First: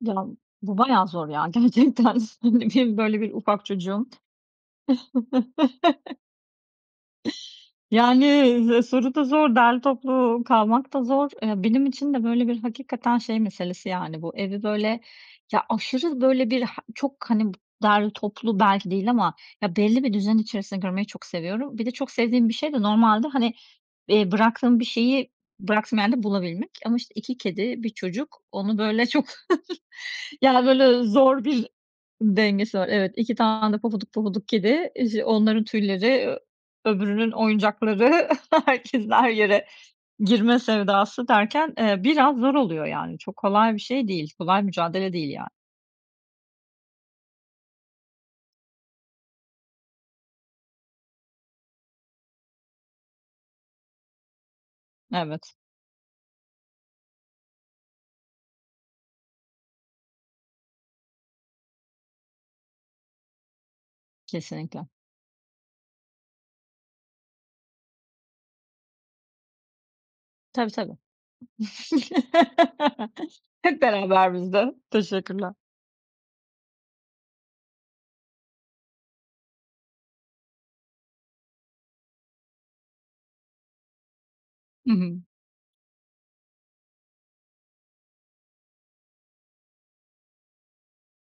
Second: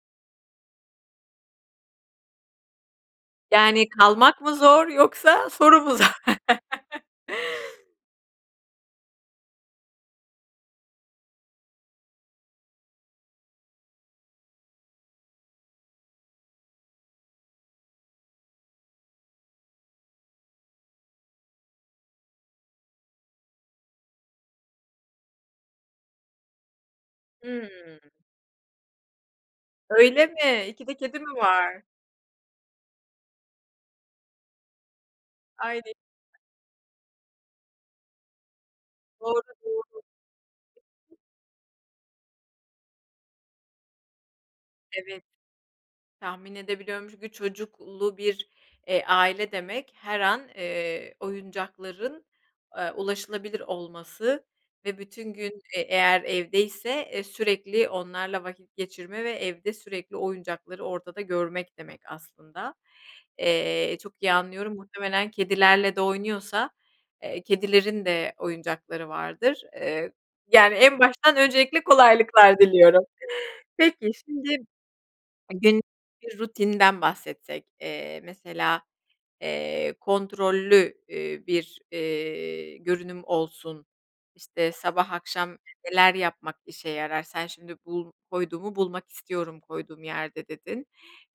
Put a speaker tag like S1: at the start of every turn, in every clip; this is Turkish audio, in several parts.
S1: Ya, bu bayağı zor ya, gerçekten, ne diyeyim, böyle, bir ufak
S2: Yani,
S1: çocuğum.
S2: kalmak mı zor yoksa soru mu zor?
S1: Yani, soru da zor, derli toplu kalmak da zor. Eee, benim için de böyle bir hakikaten şey meselesi yani bu evi böyle ya aşırı böyle bir, çok, hani, dar toplu belki değil ama ya belli bir düzen içerisinde görmeyi çok seviyorum. Bir de çok sevdiğim bir şey de normalde, hani, eee, bıraktığım bir şeyi bıraktığım yerde bulabilmek ama, işte, 2 kedi, 1
S2: Hımm.
S1: çocuk, onu böyle çok,
S2: Öyle
S1: yani,
S2: mi? 2 de
S1: böyle
S2: kedi mi
S1: zor bir
S2: var?
S1: dengesi var. Evet, 2 tane de pofuduk pofuduk kedi, [unintelligible] onların
S2: Ay! [unintelligible]
S1: tüyleri, öbürünün oyuncakları, herkesin her
S2: Doğru,
S1: yere
S2: doğru.
S1: girme sevdası derken, eee, biraz zor oluyor, yani. Çok kolay bir şey değil, kolay mücadele
S2: Evet.
S1: değil, yani.
S2: Tahmin edebiliyorum çünkü çocuklu bir, eee, aile demek her an, eee, oyuncakların, aaa, ulaşılabilir olması ve bütün gün,
S1: Evet.
S2: e, eğer evdeyse, e sürekli onlarla vakit geçirme ve evde sürekli oyuncakları ortada görmek demek aslında. Eee, çok iyi anlıyorum.
S1: Kesinlikle.
S2: Muhtemelen kedilerle de oynuyorsa, eee, kedilerin de oyuncakları vardır. Iıı,
S1: Tabii,
S2: yani,
S1: tabii.
S2: en baştan öncelikle kolaylıklar diliyorum.
S1: Hep
S2: Peki,
S1: beraber biz
S2: şimdi
S1: de. Teşekkürler.
S2: günlük bir rutininden bahsetsek. Eee, mesela, eee, kontrollü, ııı, bir, eee, görünüm olsun. İşte,
S1: Hı
S2: sabah
S1: hı.
S2: akşam neler yapmak işe yarar? Sen şimdi "Bul koyduğumu bulmak istiyorum, koyduğum yerde." dedin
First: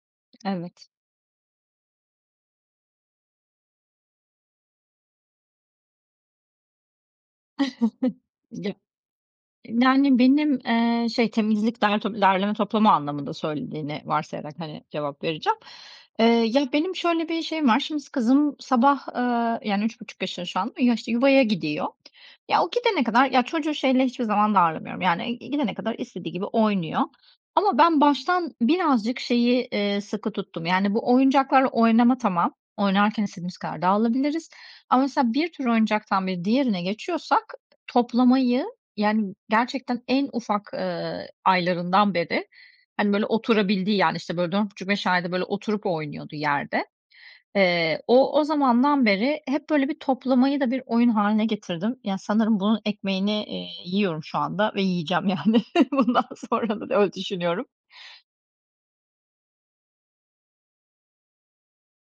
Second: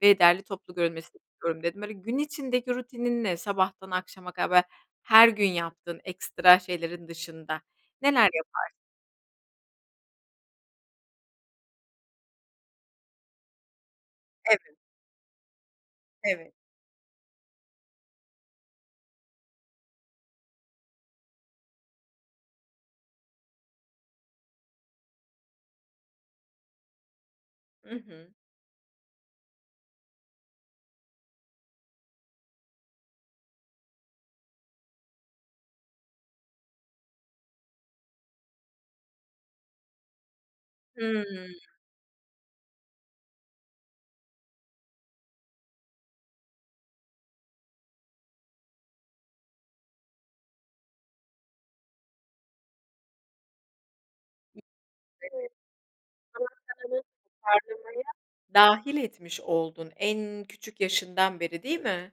S2: ve "Derli toplu
S1: Evet.
S2: görünmesi istiyorum." dedin. Hani, gün içindeki rutininle sabahtan akşama kadar, her gün yaptığın ekstra şeylerin dışında neler yaparsın?
S1: [unintelligible] Yani, benim, eee, şey, temizlik, dert derleme toplama anlamında söylediğini varsayarak,
S2: Evet.
S1: hani, cevap vereceğim. Eee,
S2: Evet.
S1: ya benim şöyle bir şeyim var; şimdi kızım sabah, ııı, yani 3,5 yaşında şu anda ama ya, işte, yuvaya gidiyor. Ya, o gidene kadar, ya çocuğu şeyle hiçbir zaman darlamıyorum, yani. Gidene kadar istediği gibi oynuyor. Ama
S2: I
S1: ben
S2: hı.
S1: baştan birazcık şeyi, eee, sıkı tuttum. Yani, bu oyuncaklarla oynama, tamam, oynarken istediğimiz kadar dağılabiliriz ama, mesela, bir tür oyuncaktan bir diğerine geçiyorsak, toplamayı, yani, gerçekten en ufak,
S2: Hıı.
S1: eee, aylarından beri, hani, böyle oturabildiği, yani, işte, böyle, 4,5-5 ayda böyle oturup oynuyordu yerde. Eee, o o zamandan beri hep böyle bir toplamayı da bir oyun hâline getirdim. Yani, sanırım bunun ekmeğini, eee, yiyorum şu anda ve yiyeceğim,
S2: Evet.
S1: yani. Bundan sonra da öyle düşünüyorum.
S2: [unintelligible] Dâhil etmiş oldun, en küçük yaşından beri, değil mi?